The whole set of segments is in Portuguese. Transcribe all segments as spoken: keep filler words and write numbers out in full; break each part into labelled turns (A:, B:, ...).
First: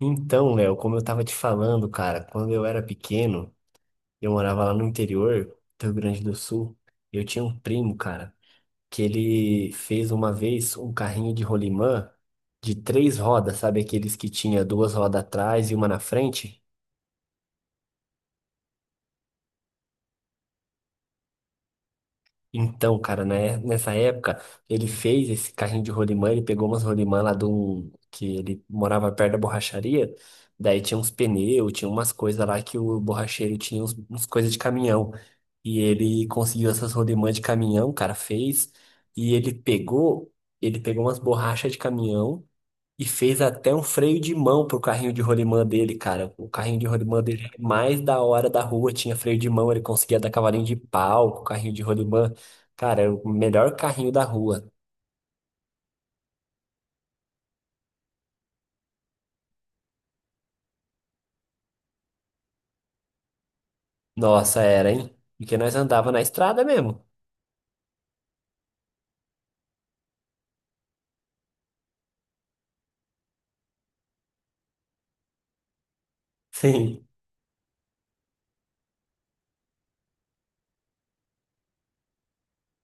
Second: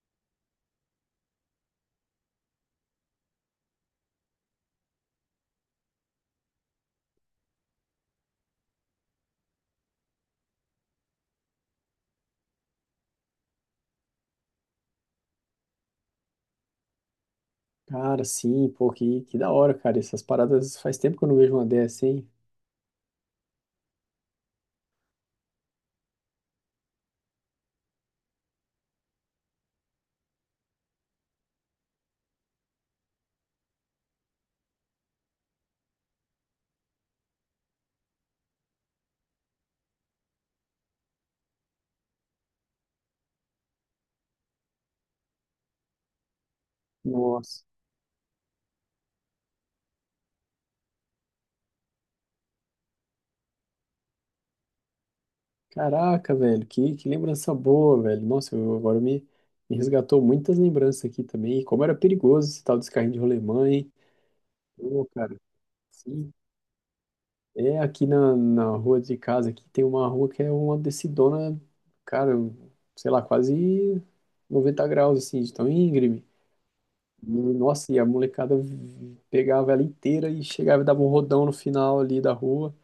A: Então, Léo, como eu tava te falando, cara, quando eu era pequeno, eu morava lá no interior do Rio Grande do Sul. Eu tinha um primo, cara, que ele fez uma vez um carrinho de rolimã de três rodas, sabe? Aqueles que tinha duas rodas atrás e uma na frente.
B: Cara, sim, pô, que, que da hora, cara. Essas paradas faz tempo que eu não vejo uma dessa, hein?
A: Então, cara, né, nessa época, ele fez esse carrinho de rolimã, ele pegou umas rolimã lá do... que ele morava perto da borracharia, daí tinha uns pneus, tinha umas coisas lá que o borracheiro tinha uns, uns coisas de caminhão. E ele conseguiu essas rolimã de caminhão, cara, fez, e ele pegou, ele pegou umas borrachas de caminhão, e fez até um freio de mão pro carrinho de rolimã dele, cara. O carrinho de rolimã dele era
B: Nossa.
A: mais da hora da rua, tinha freio de mão, ele conseguia dar cavalinho de pau com o carrinho de rolimã. Cara, era o melhor carrinho da rua.
B: Caraca, velho, que, que lembrança boa, velho. Nossa, eu, agora me, me resgatou muitas lembranças aqui também. E Como era perigoso esse tal desse carrinho de rolemã, hein?
A: Nossa, era,
B: Pô,
A: hein?
B: cara,
A: Porque nós andava na
B: sim.
A: estrada mesmo.
B: É aqui na, na rua de casa, aqui tem uma rua que é uma descidona, cara, sei lá, quase noventa graus, assim, de tão íngreme.
A: Sim.
B: E, nossa, e a molecada vi- pegava ela inteira e chegava e dava um rodão no final ali da rua.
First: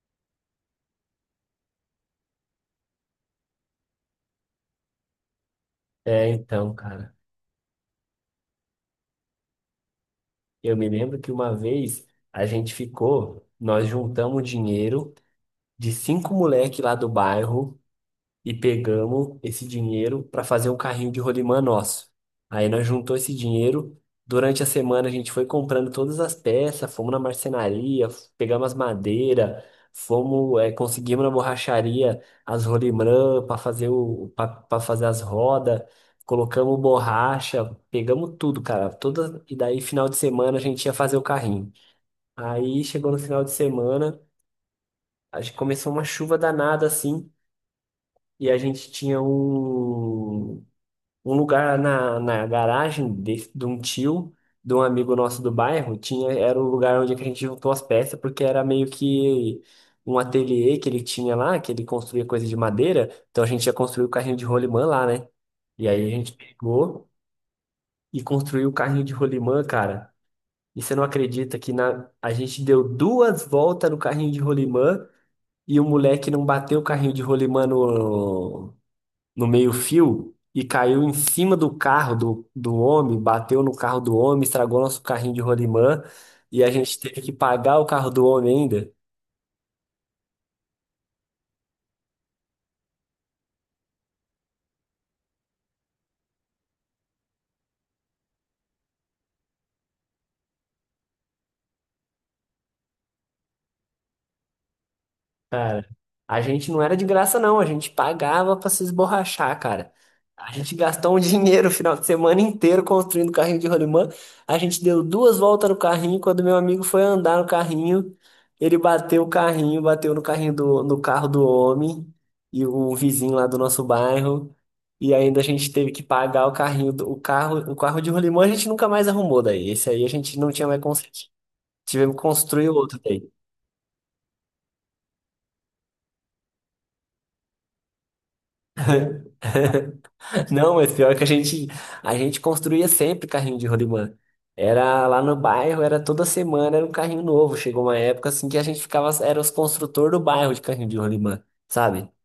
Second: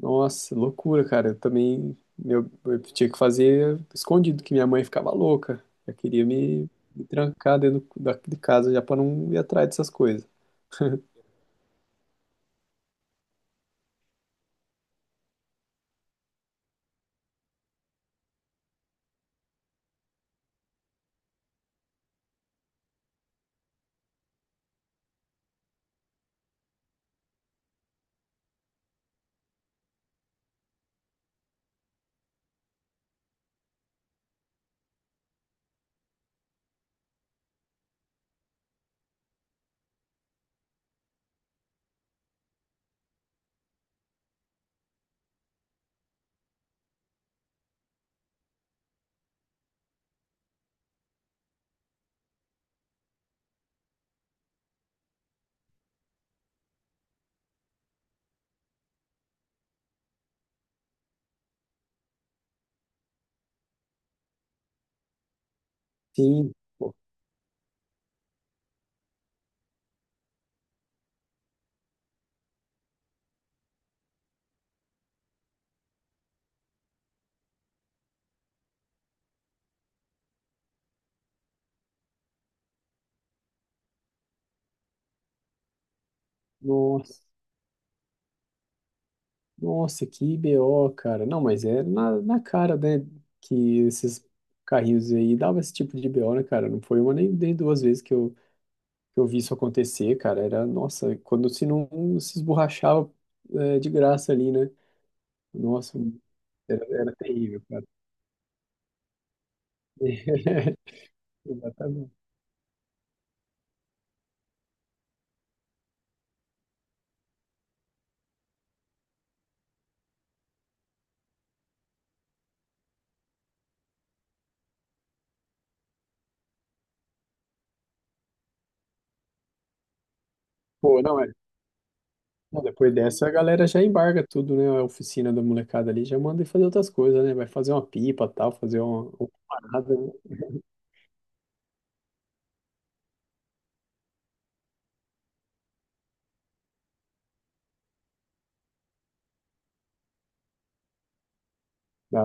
B: Nossa, loucura, cara. Eu também, meu, eu tinha que fazer escondido, que minha mãe ficava louca. Já queria
A: É,
B: me,
A: então,
B: me
A: cara.
B: trancar dentro da, de casa já para não ir atrás dessas coisas.
A: Eu me lembro que uma vez a gente ficou, nós juntamos dinheiro de cinco moleque lá do bairro. E pegamos esse dinheiro para fazer um carrinho de rolimã nosso. Aí nós juntou esse dinheiro. Durante a semana a gente foi comprando todas as peças, fomos na marcenaria, f- pegamos as madeiras, fomos, eh, conseguimos na borracharia as rolimã para fazer o para fazer as rodas, colocamos borracha, pegamos tudo, cara. Toda, e daí final de semana a gente ia fazer o carrinho. Aí chegou no final de semana, a gente começou uma chuva danada assim. E a gente tinha um, um lugar na, na garagem de, de um tio, de um amigo nosso do bairro, tinha, era o lugar onde que a gente juntou as peças, porque era meio que um ateliê que ele tinha lá, que ele construía coisa de madeira, então a gente ia construir o carrinho de rolimã lá, né? E aí a gente
B: Sim, pô.
A: pegou e construiu o carrinho de rolimã, cara. E você não acredita que na, a gente deu duas voltas no carrinho de rolimã e o moleque não bateu o carrinho de rolimã no, no meio-fio e caiu em cima do carro do, do homem, bateu no carro do homem, estragou nosso carrinho de rolimã e a gente teve
B: Nossa,
A: que pagar o carro do homem ainda.
B: nossa, que B O, cara. Não, mas é na, na cara, né? Que esses carrinhos aí dava esse tipo de B O, né, cara? Não foi uma nem, nem duas vezes que eu, que eu vi isso acontecer, cara. Era, nossa, quando se não se esborrachava, é, de graça ali, né?
A: Cara,
B: Nossa,
A: a gente não
B: era,
A: era de
B: era
A: graça, não.
B: terrível.
A: A gente pagava pra se esborrachar, cara. A gente gastou um dinheiro o final de
B: Exatamente.
A: semana inteiro construindo carrinho de rolimã. A gente deu duas voltas no carrinho. Quando meu amigo foi andar no carrinho, ele bateu o carrinho, bateu no carrinho do, no carro do homem e o vizinho lá do nosso bairro. E ainda a gente teve que pagar o carrinho, do, o carro, o carro de rolimã a gente nunca mais arrumou daí. Esse aí a gente não tinha mais
B: Pô,
A: conseguido.
B: não é.
A: Tivemos que
B: Não,
A: construir
B: depois
A: outro
B: dessa
A: daí.
B: a galera já embarga tudo, né? A oficina da molecada ali já manda ir fazer outras coisas, né? Vai fazer uma pipa, tal, fazer uma, uma parada, né?
A: Não, mas pior que a gente, a gente construía sempre carrinho de rolimã. Era lá no bairro, era toda semana, era um carrinho novo. Chegou uma época assim que a gente ficava, era os construtores do bairro de carrinho de rolimã, sabe?
B: Da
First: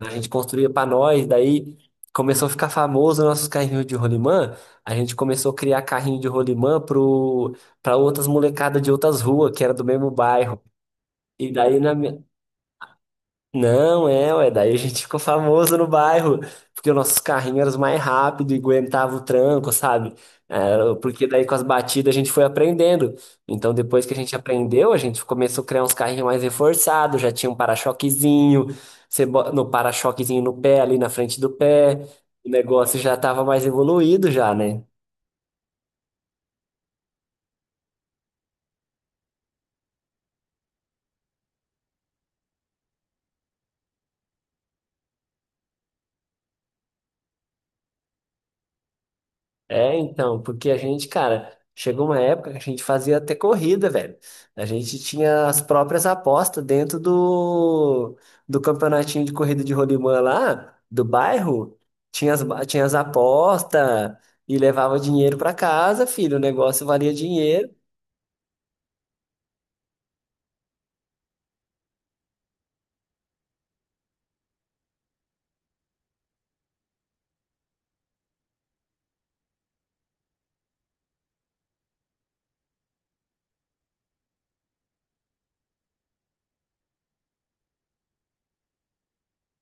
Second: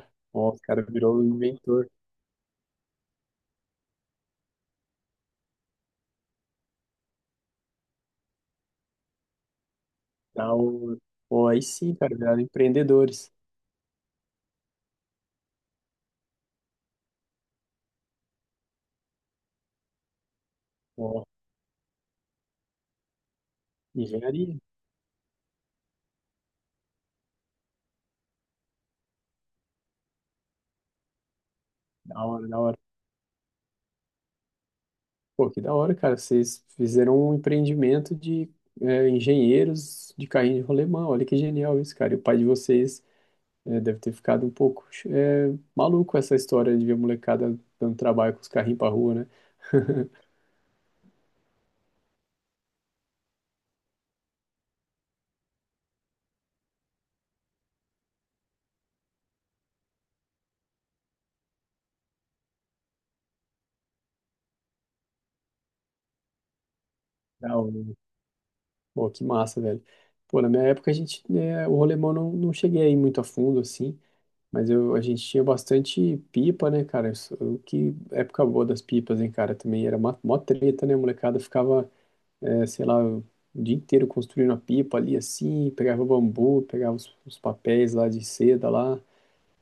A: A gente
B: Ó, os
A: construía pra
B: caras virou um
A: nós, daí
B: inventor.
A: começou a ficar famoso nossos carrinhos de rolimã. A gente começou a criar carrinho de rolimã pro, pra outras molecadas de outras ruas, que era do mesmo
B: Da
A: bairro.
B: hora. Pô,
A: E
B: aí
A: daí
B: sim,
A: na,
B: cara,
A: mi-
B: viraram empreendedores.
A: não, é, ué, daí a gente ficou famoso no bairro, porque os nossos carrinhos eram os mais rápidos e aguentava o tranco, sabe? É,
B: Ó,
A: porque daí com as batidas a gente foi aprendendo. Então depois que a gente
B: engenharia.
A: aprendeu, a gente começou a criar uns carrinhos mais reforçados, já tinha um para-choquezinho, você bo- no para-choquezinho no pé, ali na frente do pé,
B: Da
A: o
B: hora, da hora.
A: negócio já estava mais evoluído já, né?
B: Pô, que da hora, cara. Vocês fizeram um empreendimento de é, engenheiros de carrinho de rolemã. Olha que genial isso, cara. E o pai de vocês. É, deve ter ficado um pouco é, maluco, essa história de ver a molecada dando trabalho com os carrinhos pra rua, né?
A: É, então, porque a gente, cara, chegou uma época que a gente fazia até corrida, velho. A gente tinha as próprias apostas dentro do, do campeonatinho de corrida de rolimã lá, do bairro. Tinha as, ba- tinha as apostas e levava dinheiro pra casa, filho. O negócio valia
B: Ah, o-
A: dinheiro.
B: Pô, que massa, velho. Pô, na minha época a gente, né, o rolemão não, não cheguei aí muito a fundo, assim, mas eu, a gente tinha bastante pipa, né, cara? Isso- o que época boa das pipas, hein, cara? Também era mó, mó treta, né? A molecada ficava, é, sei lá, o dia inteiro construindo a pipa ali, assim, pegava bambu, pegava os, os papéis lá de seda lá.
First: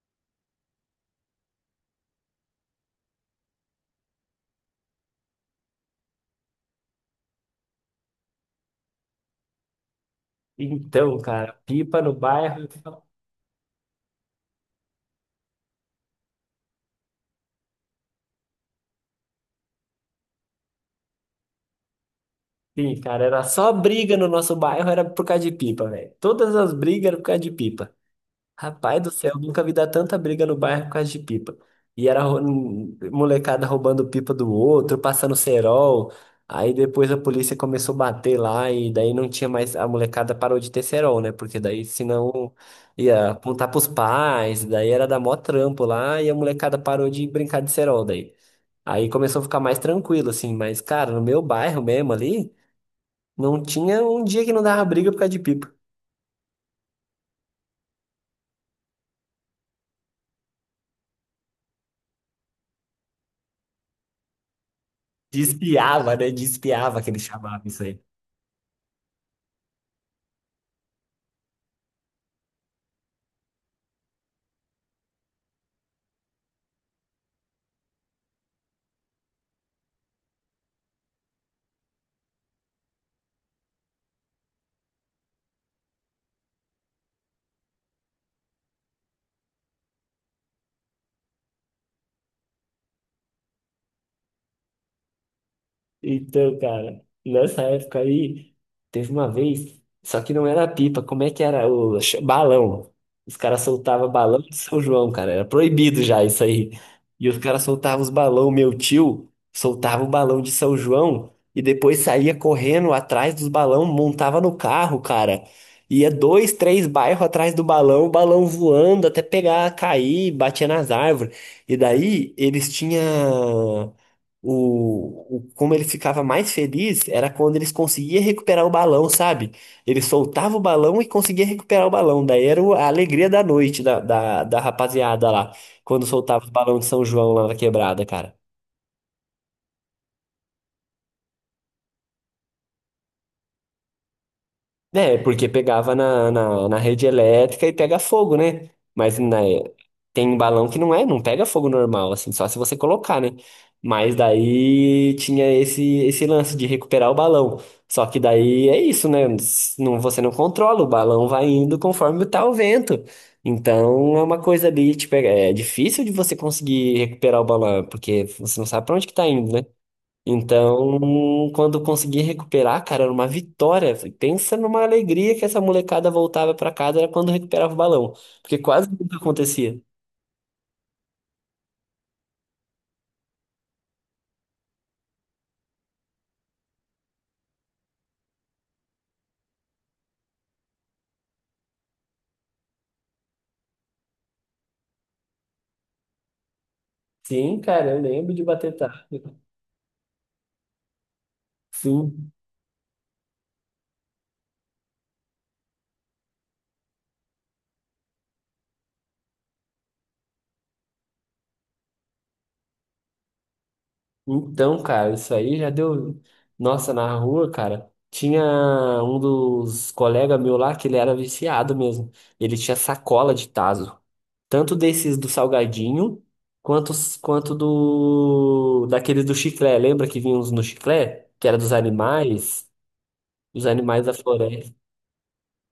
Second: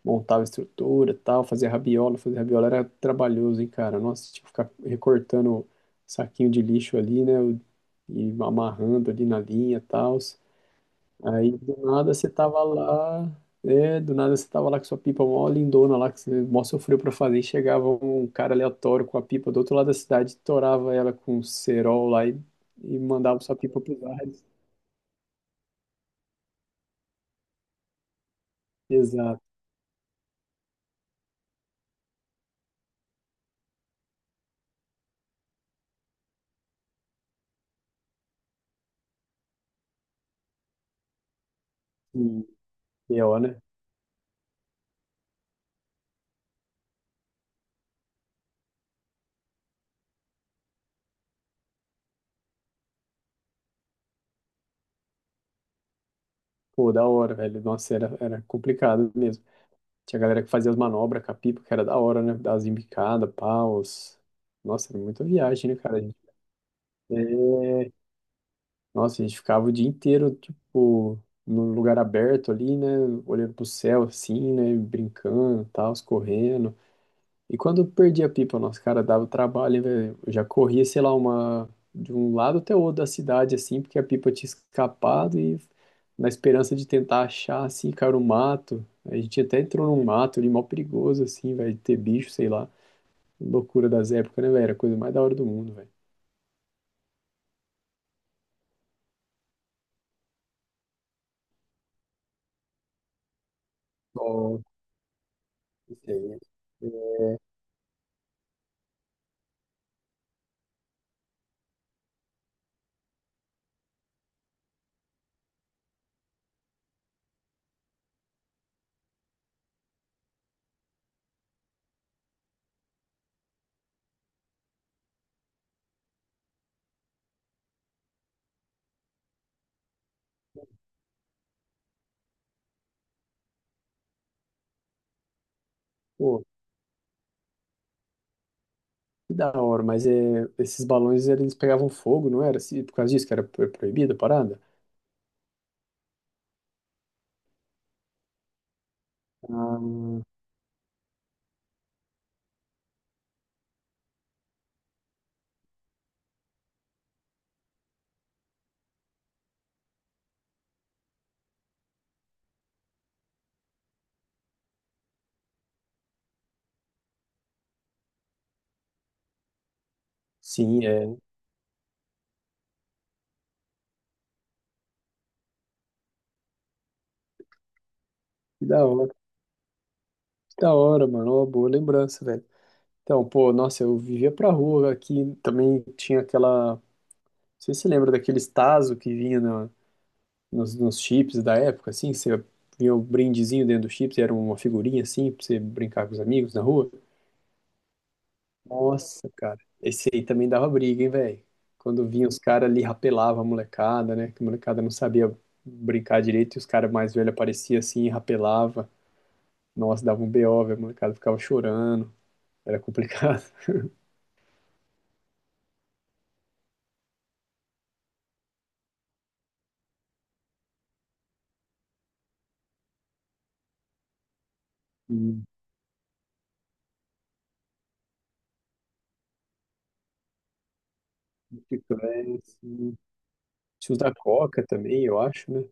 B: Montava estrutura, tal, fazia rabiola, fazer rabiola era trabalhoso, hein, cara? Nossa, tinha que ficar recortando saquinho de lixo ali, né, e amarrando ali na linha, tal.
A: Então, cara,
B: Aí do
A: pipa no
B: nada você tava
A: bairro.
B: lá, é, do nada você tava lá com sua pipa mó lindona lá, que você, né, mó sofreu pra fazer, e chegava um cara aleatório com a pipa do outro lado da cidade, torava ela com um cerol lá e,
A: Sim,
B: e
A: cara,
B: mandava
A: era
B: sua
A: só
B: pipa pro
A: briga
B: ar.
A: no nosso bairro, era por causa de pipa, velho. Todas as brigas eram por causa de pipa. Rapaz do céu,
B: Exato.
A: nunca vi dar tanta briga no bairro por causa de pipa. E era rou- molecada roubando pipa do outro, passando cerol. Aí depois a polícia começou a bater lá e daí não tinha mais. A molecada parou de ter cerol, né? Porque daí
B: E,
A: senão
B: e
A: ia
B: ó, né?
A: apontar pros pais, daí era dar mó trampo lá e a molecada parou de brincar de cerol daí. Aí começou a ficar mais tranquilo, assim. Mas, cara, no meu bairro mesmo ali, não tinha um dia que não dava briga por causa de pipa.
B: Pô, da hora, velho. Nossa, era, era complicado mesmo. Tinha galera que fazia as manobras com a pipa, que era da hora, né? Das embicadas, paus. Nossa, era muita viagem, né, cara? A
A: Despiava,
B: gente-
A: né? Despiava que eles chamavam
B: é,
A: isso aí.
B: Nossa, a gente ficava o dia inteiro, tipo, num lugar aberto ali, né? Olhando pro céu, assim, né? Brincando, tal, correndo. E quando eu perdi a pipa, nosso, cara, dava trabalho, hein, velho. Eu já corria, sei lá, uma de um lado até o outro da cidade, assim, porque a pipa tinha escapado e, na esperança de tentar achar, assim, cara, o mato. A gente até entrou num mato ali, mó perigoso, assim, velho, de ter bicho, sei lá. Loucura das épocas, né, velho? Era a coisa mais da hora do mundo, velho.
A: Então, cara, nessa época aí, teve uma vez, só que não era pipa, como é que era? O ch- balão. Os caras soltavam balão de
B: Bom,
A: São João, cara, era
B: não
A: proibido já
B: sei.
A: isso aí. E os caras soltavam os balão, meu tio soltava o balão de São João e depois saía correndo atrás dos balão, montava no carro, cara. Ia dois, três bairros atrás do balão, o balão voando até pegar, cair, batia nas árvores. E daí eles tinham. O, o- como ele ficava mais feliz era quando eles conseguiam recuperar o balão, sabe? Ele soltava o balão e conseguia recuperar o balão. Daí era o- a alegria da noite da, da, da rapaziada lá, quando
B: Pô,
A: soltava os balões de São João lá na quebrada, cara.
B: que da hora, mas é, esses balões eles pegavam fogo, não era? Se- Por causa disso que era pro- proibida a parada?
A: É, porque pegava na, na, na rede elétrica e pega fogo, né? Mas na,
B: Ah,
A: tem balão que não é, não pega fogo normal, assim, só se você colocar, né? Mas daí tinha esse, esse lance de recuperar o balão. Só que daí é isso, né? Não, você não controla, o balão vai indo conforme tá o vento. Então é uma coisa ali, tipo, é é difícil de você conseguir recuperar o balão, porque você não sabe pra onde que tá indo, né?
B: sim, é.
A: Então, quando eu consegui recuperar, cara, era uma vitória. Pensa numa alegria que essa molecada voltava pra casa era quando recuperava o balão, porque
B: Que da
A: quase
B: hora.
A: nunca acontecia.
B: Da hora, mano. Uma boa lembrança, velho. Então, pô, nossa, eu vivia pra rua aqui. Também tinha aquela. Não sei se você lembra daqueles Tazo que vinha na- nos, nos chips da época, assim? Você vinha o brindezinho dentro do chips e era uma figurinha assim pra você brincar com os amigos na rua.
A: Sim, cara, eu lembro de bater tarde.
B: Nossa, cara. Esse aí também dava briga, hein, velho? Quando vinha
A: Sim.
B: os caras ali, rapelava a molecada, né? Que a molecada não sabia brincar direito e os caras mais velhos apareciam assim e rapelava. Nossa, dava um B O, velho. A molecada ficava chorando. Era complicado.
A: Então, cara, isso aí já deu. Nossa, na rua, cara, tinha um dos colegas meu lá que ele era viciado mesmo. Ele tinha sacola de tazo. Tanto desses do salgadinho, quanto, os- quanto do daqueles do chiclé. Lembra que vinha uns no chiclé? Que era dos
B: Chiclete.
A: animais, os
B: Tinha os
A: animais
B: da
A: da
B: Coca
A: floresta.
B: também, eu acho, né?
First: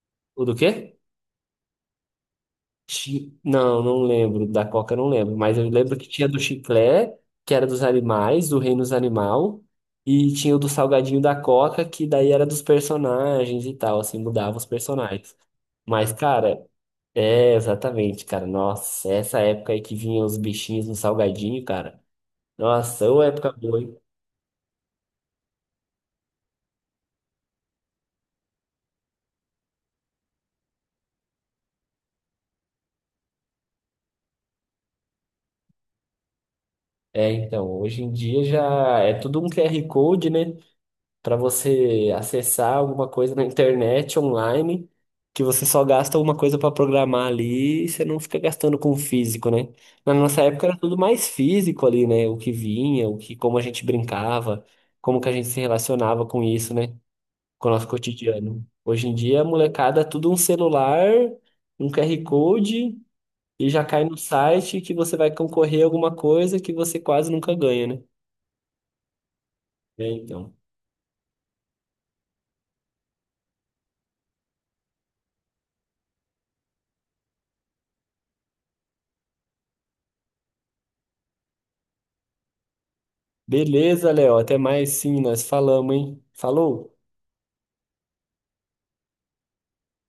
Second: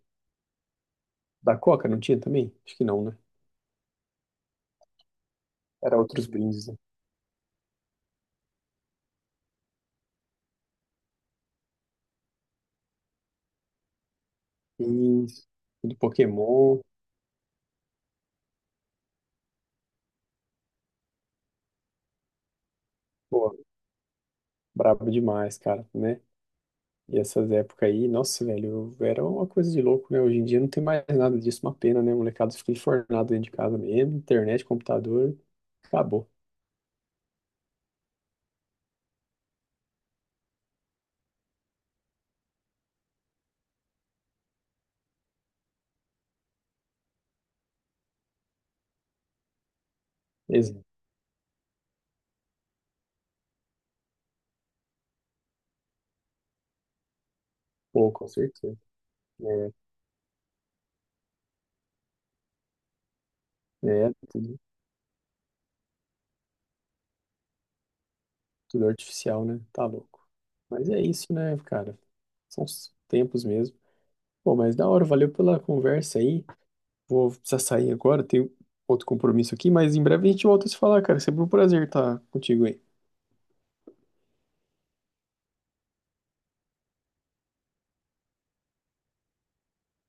A: O do quê?
B: Da Coca não tinha também? Acho que não, né?
A: Chi- Não, não lembro. Da Coca eu não lembro. Mas eu lembro
B: Era
A: que
B: outros
A: tinha do
B: brindes, né?
A: chiclé, que era dos animais, do reino dos animal. E tinha o do salgadinho da Coca, que daí era dos personagens e tal, assim, mudava os personagens.
B: Isso. Do
A: Mas, cara,
B: Pokémon.
A: é exatamente, cara. Nossa, essa época aí que vinha os bichinhos no salgadinho, cara. Nossa, ô época
B: Pô,
A: boa, hein?
B: brabo demais, cara, né? E essas épocas aí, nossa, velho, eu- era uma coisa de louco, né? Hoje em dia não tem mais nada disso, uma pena, né? Molecada fica enfornado dentro de casa mesmo, internet, computador, acabou.
A: É, então, hoje em dia já é tudo um Q R Code, né? Para você acessar alguma coisa na internet, online, que você só gasta uma coisa para programar ali e você não fica gastando com o físico, né? Na nossa época era
B: Exato.
A: tudo mais físico ali, né? O que vinha, o que, como a gente brincava, como que a gente se relacionava com isso, né? Com o nosso
B: Pô, com
A: cotidiano.
B: certeza.
A: Hoje em dia, a
B: É,
A: molecada, é tudo um celular, um Q R Code. E já cai
B: é
A: no
B: tudo,
A: site que você vai concorrer a alguma coisa que você quase nunca ganha, né?
B: tudo artificial, né? Tá
A: É,
B: louco.
A: então.
B: Mas é isso, né, cara? São os tempos mesmo. Pô, mas da hora, valeu pela conversa aí. Vou precisar sair agora, tenho outro compromisso aqui, mas em breve a gente volta a se falar, cara. É, sempre um prazer estar contigo aí.
A: Beleza, Léo. Até mais sim, nós falamos, hein? Falou!